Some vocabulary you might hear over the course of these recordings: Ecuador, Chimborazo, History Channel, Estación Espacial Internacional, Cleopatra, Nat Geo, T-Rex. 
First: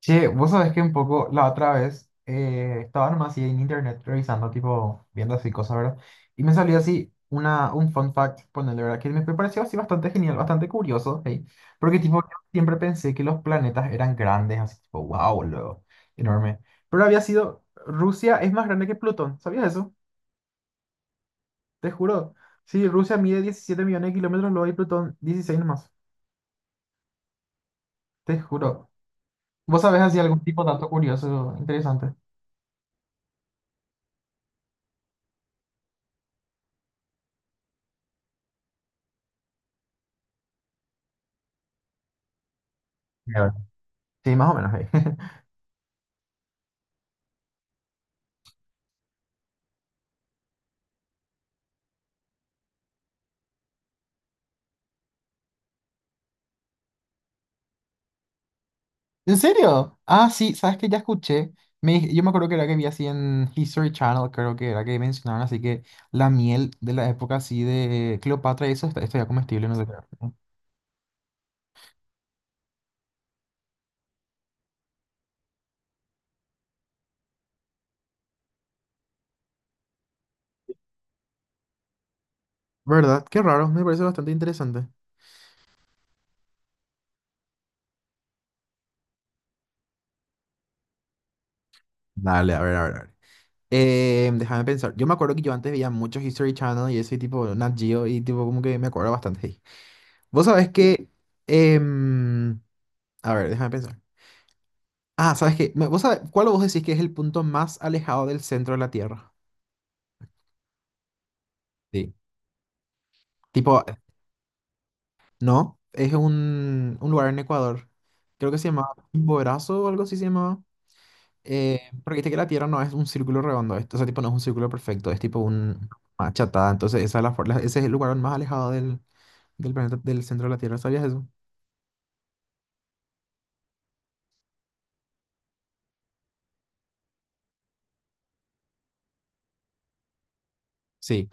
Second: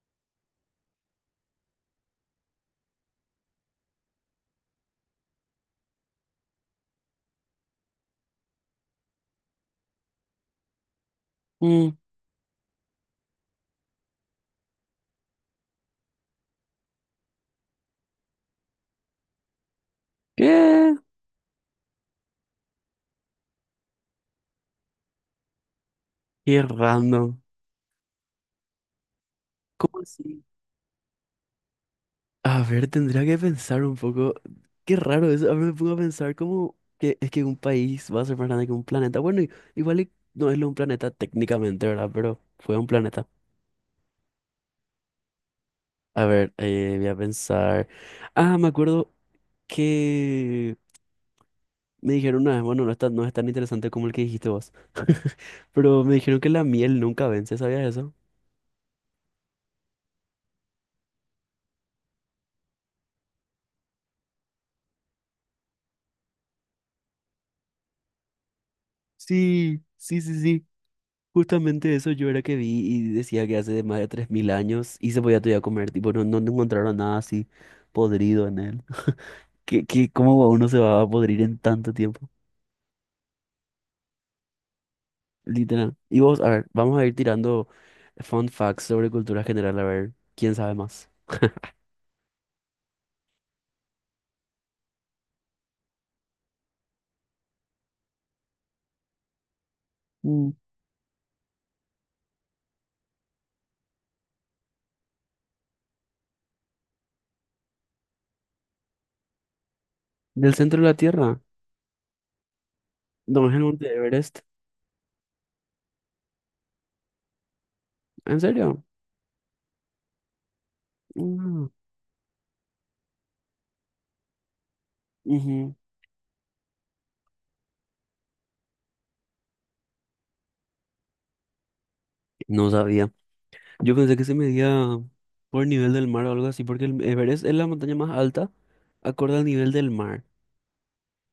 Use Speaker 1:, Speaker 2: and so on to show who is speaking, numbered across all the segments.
Speaker 1: Che, vos sabés que un poco la otra vez estaba nomás así en internet revisando, tipo, viendo así cosas, ¿verdad? Y me salió así un fun fact, ponerle, ¿verdad? Que me pareció así bastante genial, bastante curioso, ¿sí?
Speaker 2: Mm.
Speaker 1: Porque, tipo, yo siempre pensé que los planetas eran grandes, así, tipo, wow, luego, enorme. Pero había sido, Rusia es más grande que Plutón, ¿sabías eso?
Speaker 2: ¿Qué?
Speaker 1: Te juro. Sí, Rusia mide 17 millones de kilómetros, luego hay Plutón 16 nomás,
Speaker 2: Qué random.
Speaker 1: te juro. ¿Vos
Speaker 2: ¿Cómo
Speaker 1: sabés así algún
Speaker 2: así?
Speaker 1: tipo de dato curioso, interesante?
Speaker 2: A ver, tendría que pensar un poco. Qué raro eso. A ver, me pongo a pensar cómo que es que un país va a ser más grande que un planeta. Bueno, igual y no es lo un planeta técnicamente, ¿verdad? Pero fue un planeta.
Speaker 1: A ver. Sí, más o menos, ¿eh?
Speaker 2: A ver, voy a pensar. Ah, me acuerdo que me dijeron una vez, bueno, no es tan interesante como el que dijiste vos. Pero me dijeron que la miel nunca vence, ¿sabías eso?
Speaker 1: ¿En serio? Ah, sí, sabes que ya escuché. Yo me acuerdo que era que vi así en History Channel, creo que era que mencionaban así que la miel de la época así de Cleopatra y eso está ya comestible, no
Speaker 2: Sí,
Speaker 1: sé
Speaker 2: sí,
Speaker 1: qué.
Speaker 2: sí, sí. Justamente eso yo era que vi y decía que hace de más de 3.000 años y se podía todavía comer, tipo, no encontraron nada así podrido en él. ¿ cómo uno se va a podrir en tanto tiempo?
Speaker 1: ¿Verdad? Qué raro, me parece bastante interesante.
Speaker 2: Literal. Y vos, a ver, vamos a ir tirando fun facts sobre cultura general, a ver, ¿quién sabe más?
Speaker 1: Dale, a ver, a ver, a ver. Déjame pensar. Yo me acuerdo que yo antes veía muchos History Channel y ese tipo, Nat Geo, y tipo como que me acuerdo bastante ahí. Vos
Speaker 2: Mm.
Speaker 1: sabés que em, a ver, déjame pensar. Ah, ¿sabes qué? ¿Vos sabés cuál vos decís que es el punto más alejado del centro de la Tierra?
Speaker 2: ¿Del centro de la Tierra?
Speaker 1: Sí.
Speaker 2: ¿No es el
Speaker 1: Tipo,
Speaker 2: monte Everest?
Speaker 1: no, es un lugar en Ecuador.
Speaker 2: ¿En
Speaker 1: Creo que se
Speaker 2: serio?
Speaker 1: llamaba Chimborazo o algo así se llamaba.
Speaker 2: Mm,
Speaker 1: Porque viste que la Tierra no es un círculo redondo, o sea, tipo no es un círculo perfecto, es tipo
Speaker 2: ujú.
Speaker 1: un una achatada. Entonces, esa es la, for- la- ese es el lugar más alejado del, del planeta, del centro de la Tierra. ¿Sabías eso?
Speaker 2: No sabía. Yo pensé que se medía por nivel del mar o algo así, porque el Everest es la montaña más alta acorde al nivel del mar.
Speaker 1: Sí.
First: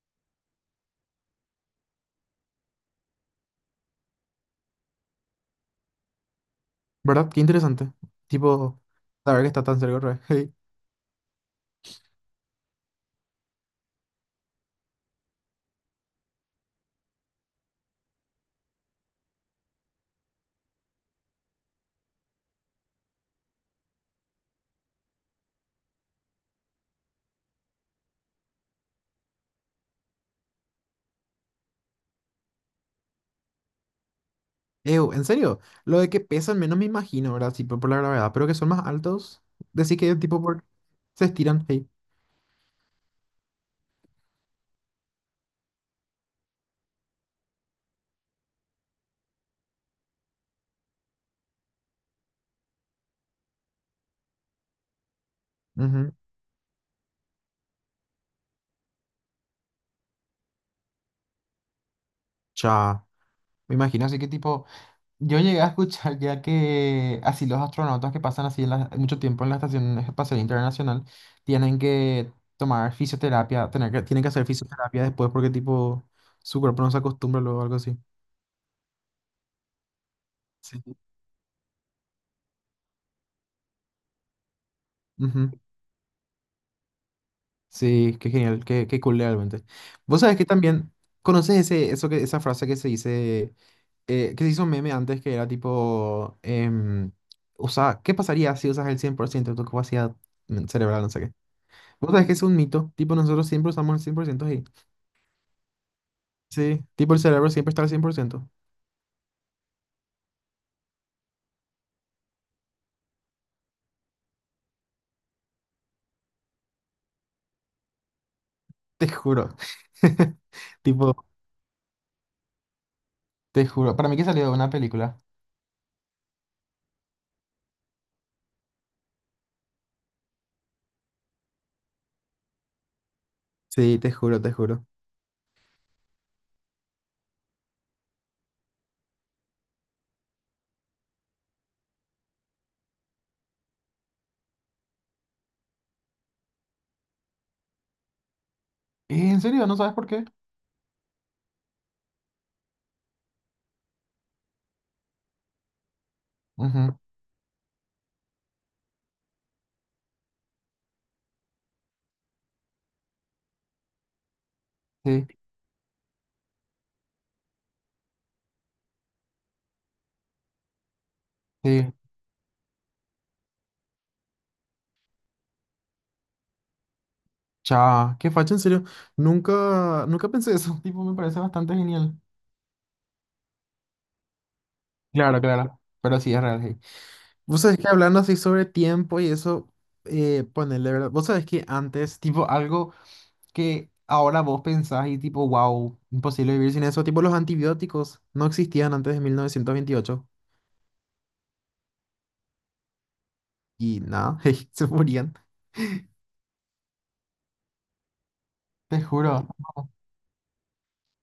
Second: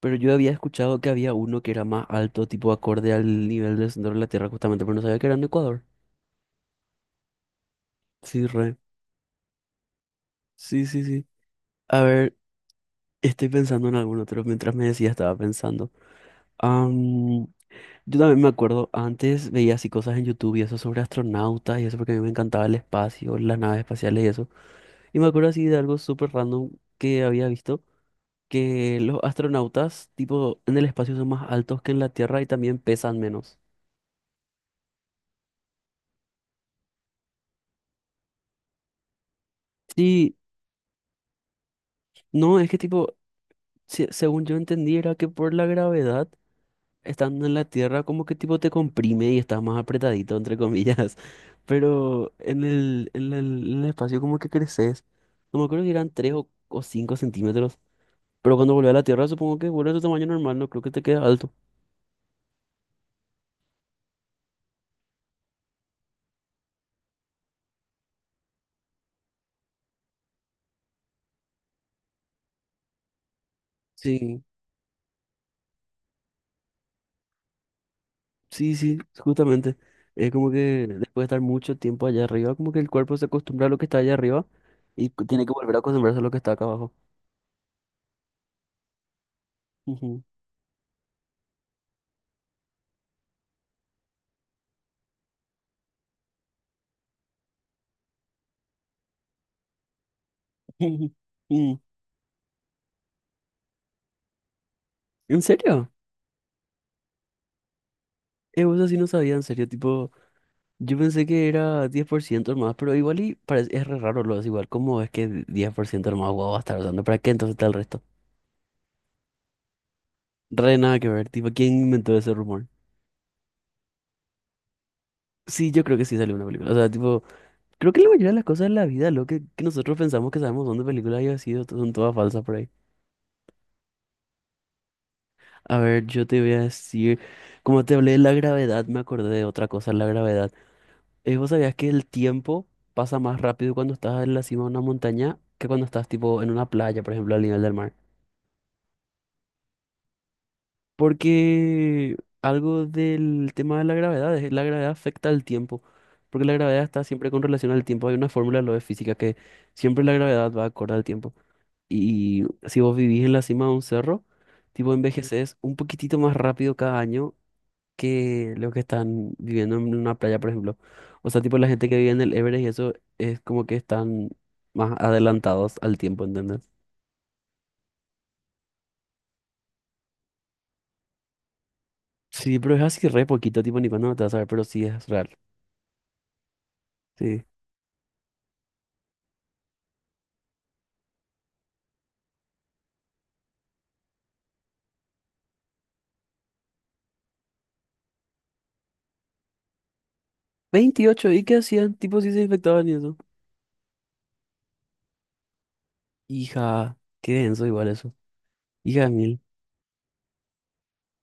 Speaker 2: Pero yo había escuchado que había uno que era más alto, tipo acorde al nivel del centro de la Tierra, justamente, pero no sabía que era en Ecuador.
Speaker 1: ¿Verdad? Qué interesante.
Speaker 2: Sí, re.
Speaker 1: Tipo, saber que está tan cerca otra vez.
Speaker 2: Sí, sí, sí. A ver, estoy pensando en algún otro. Mientras me decía, estaba pensando. Am, yo también me acuerdo, antes veía así cosas en YouTube y eso sobre astronautas y eso porque a mí me encantaba el espacio, las naves espaciales y eso. Y me acuerdo así de algo súper random que había visto, que los astronautas, tipo, en el espacio son más altos que en la Tierra y también pesan menos.
Speaker 1: Ew, en serio, lo de que pesan menos me imagino, ¿verdad? Tipo por la gravedad, pero que son más altos. Decir que
Speaker 2: Sí,
Speaker 1: tipo por... se estiran. Hey.
Speaker 2: no, es que tipo, según yo entendí, era que por la gravedad, estando en la Tierra, como que tipo te comprime y estás más apretadito, entre comillas. Pero en el espacio como que creces. No me acuerdo si eran
Speaker 1: Ujú.
Speaker 2: o 5 centímetros. Pero cuando volvés a la Tierra, supongo que vuelve a tu tamaño normal, no creo que te quede alto.
Speaker 1: Cha. Me imagino así que tipo. Yo llegué a escuchar ya que así los astronautas que pasan así en mucho tiempo en la Estación Espacial Internacional tienen que tomar fisioterapia, tienen que
Speaker 2: Sí,
Speaker 1: hacer fisioterapia después porque tipo su cuerpo no se acostumbra luego algo así.
Speaker 2: sí, sí, justamente. Es como
Speaker 1: Sí.
Speaker 2: que después de estar mucho tiempo allá arriba, como que el cuerpo se acostumbra a lo que está allá arriba y tiene
Speaker 1: Ujú.
Speaker 2: que volver a acostumbrarse a lo que está acá abajo.
Speaker 1: Sí, qué genial, qué cool realmente. Vos
Speaker 2: Ujú.
Speaker 1: sabés que también conoces ese, eso que, esa frase que se dice, que se hizo meme antes que era tipo, usa, ¿qué pasaría si usas el 100% de tu capacidad cerebral? No sé qué.
Speaker 2: Mm.
Speaker 1: Vos sabés que es un mito. Tipo, nosotros siempre usamos el 100% ahí.
Speaker 2: ¿En serio?
Speaker 1: Sí. Tipo, el cerebro siempre está al 100%.
Speaker 2: Vos así no sabía, en serio, tipo, yo pensé que era 10% más, pero igual y parece, es re raro lo es igual, ¿cómo es que 10% más guau va a estar usando? ¿Para qué entonces está el resto?
Speaker 1: Te juro.
Speaker 2: Re nada que
Speaker 1: Tipo,
Speaker 2: ver, tipo, ¿quién inventó ese rumor?
Speaker 1: te juro. Para mí que salió de una película.
Speaker 2: Sí, yo creo que sí salió una película, o sea, tipo, creo que la mayoría de las cosas de la vida, que nosotros pensamos que sabemos dónde películas haya sido, son todas falsas por ahí.
Speaker 1: Sí, te juro, te juro.
Speaker 2: A ver, yo te voy a decir, como te hablé de la gravedad, me acordé de otra cosa, la gravedad. ¿Vos sabías que el tiempo pasa más rápido cuando estás en la cima de una montaña que cuando estás tipo en una playa, por ejemplo, al nivel del mar?
Speaker 1: ¿En serio? ¿No sabes por qué?
Speaker 2: Porque algo del tema de la gravedad, la gravedad afecta al tiempo, porque la gravedad
Speaker 1: Ujú,
Speaker 2: está siempre con relación al tiempo. Hay una fórmula de lo de física que siempre la gravedad va acorde al tiempo. Y si vos vivís en la cima de un cerro, tipo
Speaker 1: sí,
Speaker 2: envejeces un poquitito más rápido cada año que los que están viviendo en una playa, por ejemplo. O sea, tipo la gente
Speaker 1: sí.
Speaker 2: que vive en el Everest y eso es como que están más adelantados al tiempo, ¿entendés?
Speaker 1: Cha, qué facha, en serio. Nunca, nunca pensé eso. Tipo, me parece bastante genial.
Speaker 2: Sí, pero es así re poquito, tipo ni cuando no te vas a ver, pero sí es real.
Speaker 1: Claro, claro. Pero sí, es real, sí.
Speaker 2: Sí.
Speaker 1: Vos sabés que hablando así sobre tiempo y eso, ponele, ¿verdad? Vos sabés que antes, tipo, algo que ahora vos pensás y tipo, wow, imposible vivir sin eso. Tipo, los antibióticos no existían antes de 1928
Speaker 2: Veintiocho, ¿y qué hacían? Tipo, sí se infectaban y eso.
Speaker 1: y nada, se morían.
Speaker 2: Hija, qué denso igual eso.
Speaker 1: Te
Speaker 2: Hija de mil.
Speaker 1: juro.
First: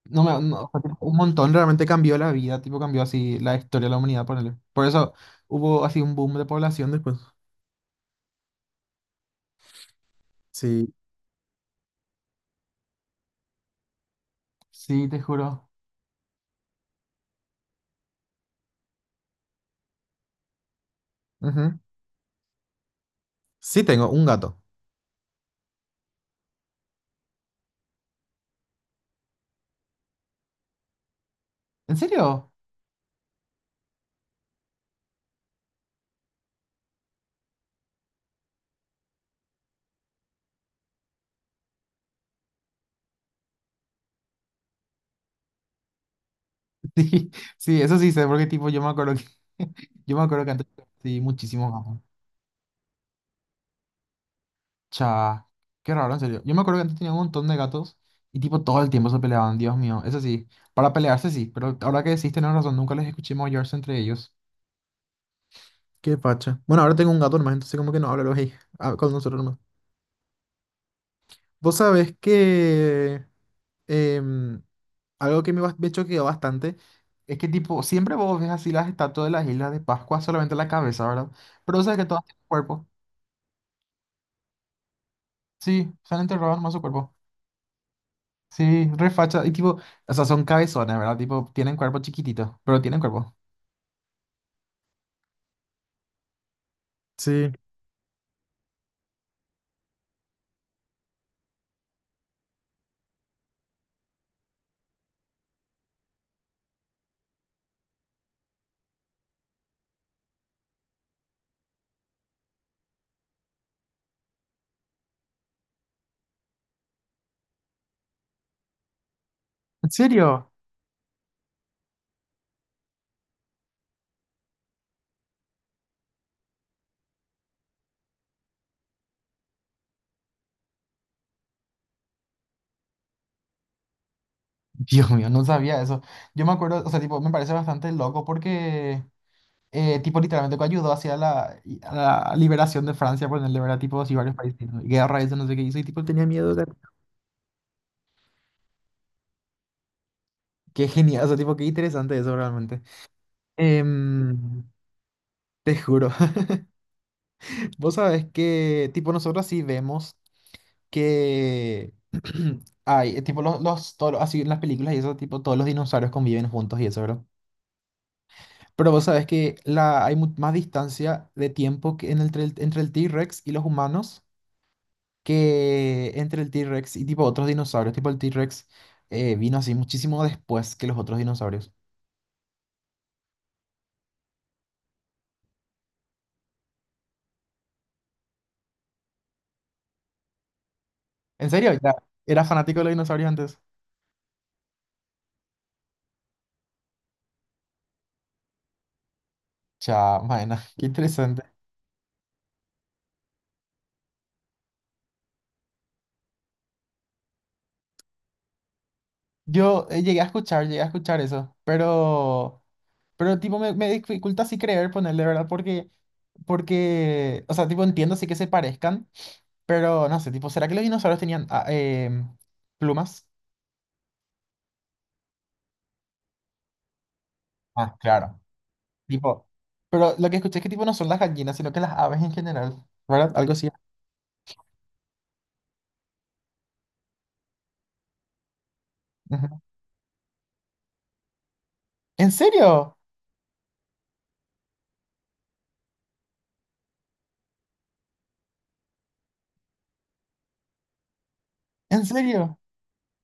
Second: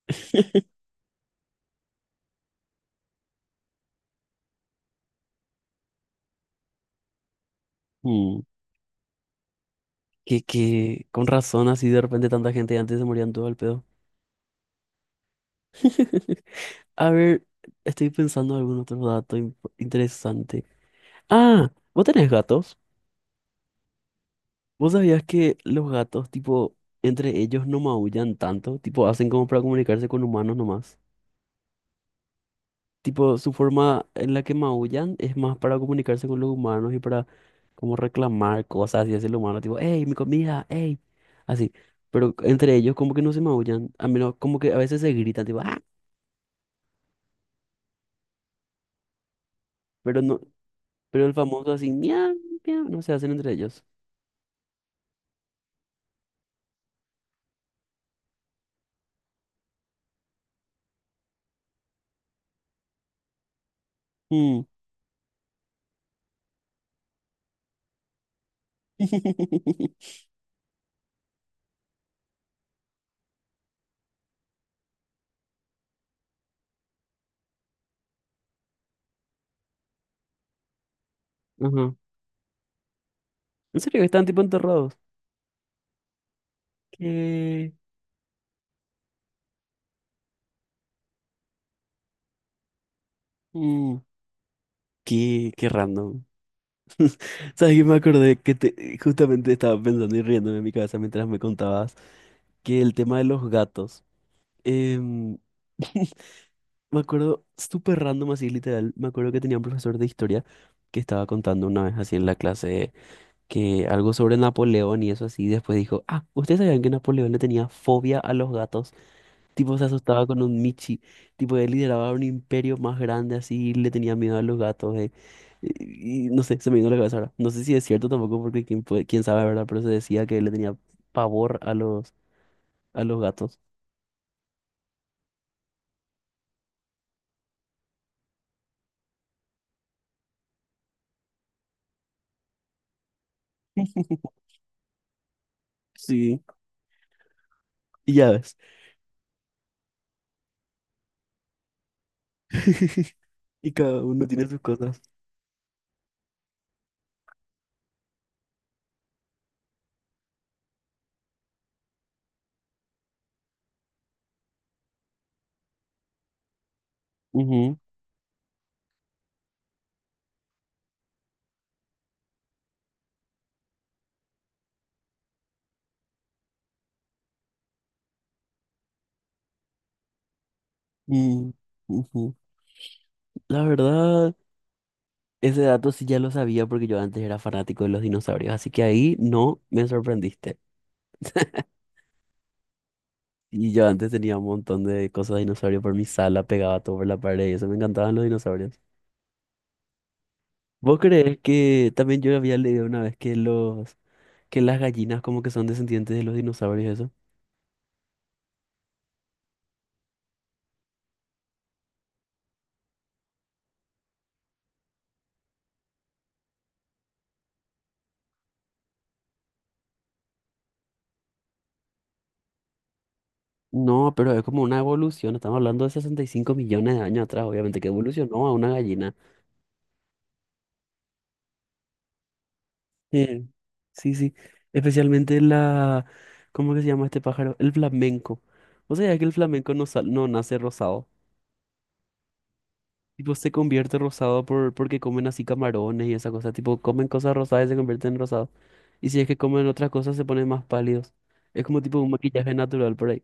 Speaker 1: No me, no, fue tipo un montón realmente cambió la vida, tipo cambió así la historia de la humanidad, ponele. Por eso hubo así un boom de población después.
Speaker 2: Mm. Que,
Speaker 1: Sí.
Speaker 2: que con razón así de repente tanta gente antes se morían todo al pedo.
Speaker 1: Sí, te juro.
Speaker 2: A ver, estoy pensando en algún otro dato interesante. Ah,
Speaker 1: Ujú.
Speaker 2: ¿vos tenés gatos?
Speaker 1: Sí, tengo un gato.
Speaker 2: ¿Vos sabías que los gatos, tipo, entre ellos no maullan tanto? Tipo, hacen como para comunicarse con humanos nomás.
Speaker 1: ¿En serio?
Speaker 2: Tipo, su forma en la que maullan es más para comunicarse con los humanos y para como reclamar cosas y hacia el humano. Tipo, hey, mi comida, hey. Así. Pero entre ellos como que no se maullan. A menos como que a veces se gritan, tipo, ah,
Speaker 1: Sí, sí, eso sí sé, porque tipo yo me acuerdo que yo
Speaker 2: pero
Speaker 1: me
Speaker 2: no,
Speaker 1: acuerdo que antes sí,
Speaker 2: pero el famoso
Speaker 1: muchísimos
Speaker 2: así,
Speaker 1: gatos.
Speaker 2: miau, miau, no se hacen entre ellos.
Speaker 1: Cha, qué raro, en serio. Yo me acuerdo que antes tenía un montón de gatos y tipo todo el tiempo se peleaban, Dios mío. Eso sí, para pelearse sí, pero ahora que decís tenés razón, nunca les escuché maullarse entre ellos.
Speaker 2: Mm.
Speaker 1: Qué pacha. Bueno, ahora tengo un gato nomás, entonces como que no habla luego ahí ah, con nosotros nomás. Vos sabés que em, algo que me choqueó bastante. Es que tipo, siempre vos ves así las estatuas de las Islas de Pascua, solamente la cabeza, ¿verdad? Pero
Speaker 2: Ajá.
Speaker 1: sabes que todas tienen cuerpo.
Speaker 2: ¿En serio? Están tipo enterrados.
Speaker 1: Sí, se han enterrado nomás su cuerpo.
Speaker 2: ¿Qué?
Speaker 1: Sí, re facha. Y tipo, o sea, son cabezones, ¿verdad? Tipo, tienen cuerpo chiquitito, pero tienen cuerpo.
Speaker 2: Mm. Qué, qué random.
Speaker 1: Sí.
Speaker 2: ¿Sabes qué? Me acordé que justamente estaba pensando y riéndome en mi cabeza mientras me contabas que el tema de los gatos. em, Me acuerdo, súper random así, literal. Me acuerdo que tenía un profesor de historia que estaba contando una vez así en la clase que algo sobre Napoleón y eso así, y después dijo, ah, ¿ustedes sabían que Napoleón le tenía fobia a los gatos? Tipo se
Speaker 1: ¿En
Speaker 2: asustaba con
Speaker 1: serio?
Speaker 2: un michi. Tipo él lideraba un imperio más grande así y le tenía miedo a los gatos. Y no sé, se me vino a la cabeza ahora. No sé si es cierto tampoco porque quién sabe, ¿verdad? Pero se decía que él le tenía pavor a a los gatos.
Speaker 1: Dios mío, no sabía eso. Yo me acuerdo, o sea, tipo, me parece bastante loco porque, tipo, literalmente que ayudó hacia la, a la liberación de Francia, por el ¿verdad? Tipo, así varios países, ¿no? Y guerra, eso, no sé qué hizo, y tipo, tenía
Speaker 2: Sí,
Speaker 1: miedo.
Speaker 2: y ya ves.
Speaker 1: Qué genial, o sea, tipo, qué interesante eso realmente.
Speaker 2: Y cada uno tiene sus
Speaker 1: Em,
Speaker 2: cosas.
Speaker 1: te juro. Vos sabés que, tipo, nosotros sí vemos que hay, tipo los toros, así en las películas y eso, tipo todos los dinosaurios conviven juntos y eso, ¿verdad?
Speaker 2: Ujú,
Speaker 1: Pero vos sabés que la, hay más distancia de tiempo que entre el T-Rex y los humanos que entre el T-Rex y tipo otros dinosaurios, tipo el T-Rex vino así muchísimo después que los otros
Speaker 2: y-
Speaker 1: dinosaurios.
Speaker 2: ujú. La verdad, ese dato sí ya lo sabía porque yo antes era fanático de los dinosaurios, así que ahí no me sorprendiste.
Speaker 1: ¿En serio? Ya, ¿era fanático de los dinosaurios antes?
Speaker 2: Y yo antes tenía un montón de cosas de dinosaurio por mi sala, pegaba todo por la pared y eso, me encantaban los dinosaurios.
Speaker 1: Cha, bueno, qué
Speaker 2: ¿Vos crees
Speaker 1: interesante.
Speaker 2: que también yo había leído una vez que los que las gallinas como que son descendientes de los dinosaurios eso?
Speaker 1: Yo llegué a escuchar eso, pero tipo me, me dificulta así creer ponerle, ¿verdad? Porque, o sea, tipo entiendo sí que se parezcan, pero no sé, tipo, ¿será que los dinosaurios tenían plumas?
Speaker 2: No, pero es como una evolución, estamos hablando de 65 millones de años atrás, obviamente que
Speaker 1: Ah, claro.
Speaker 2: evolucionó a una gallina.
Speaker 1: Tipo, pero lo que escuché es que tipo no son las gallinas, sino que las aves en general, ¿verdad?
Speaker 2: Eh,
Speaker 1: Algo así.
Speaker 2: sí, sí, especialmente la, ¿cómo que se llama este pájaro? El flamenco. ¿Vos sabías que el
Speaker 1: Ujú.
Speaker 2: flamenco no nace rosado?
Speaker 1: ¿En serio?
Speaker 2: Tipo, se convierte rosado porque comen así camarones y esa cosa. Tipo, comen cosas rosadas y se convierten en rosado. Y si es que comen otras cosas, se ponen más pálidos. Es como tipo
Speaker 1: ¿En
Speaker 2: un maquillaje
Speaker 1: serio?
Speaker 2: natural por ahí.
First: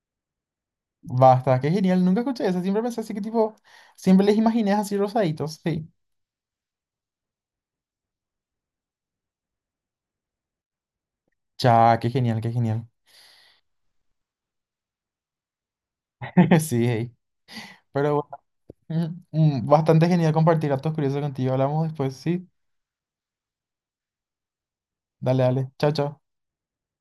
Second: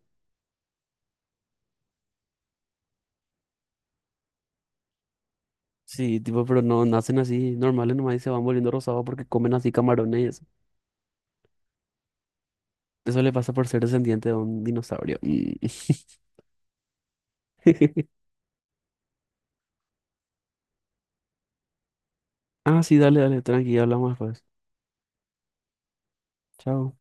Speaker 1: Basta, qué genial, nunca escuché eso, siempre pensé así que tipo, siempre les imaginé así rosaditos, sí.
Speaker 2: Sí, tipo, pero no nacen así normales nomás y se van volviendo rosados porque comen así camarones y eso.
Speaker 1: Ya, qué genial, qué genial.
Speaker 2: Eso le pasa por ser descendiente de un dinosaurio. Mm.
Speaker 1: Sí, hey. Pero Mm, Bastante genial compartir datos curiosos contigo. Hablamos después, sí.
Speaker 2: Ah, sí, dale, dale, tranqui, hablamos después.
Speaker 1: Dale, dale. Chao, chao.
Speaker 2: Chao.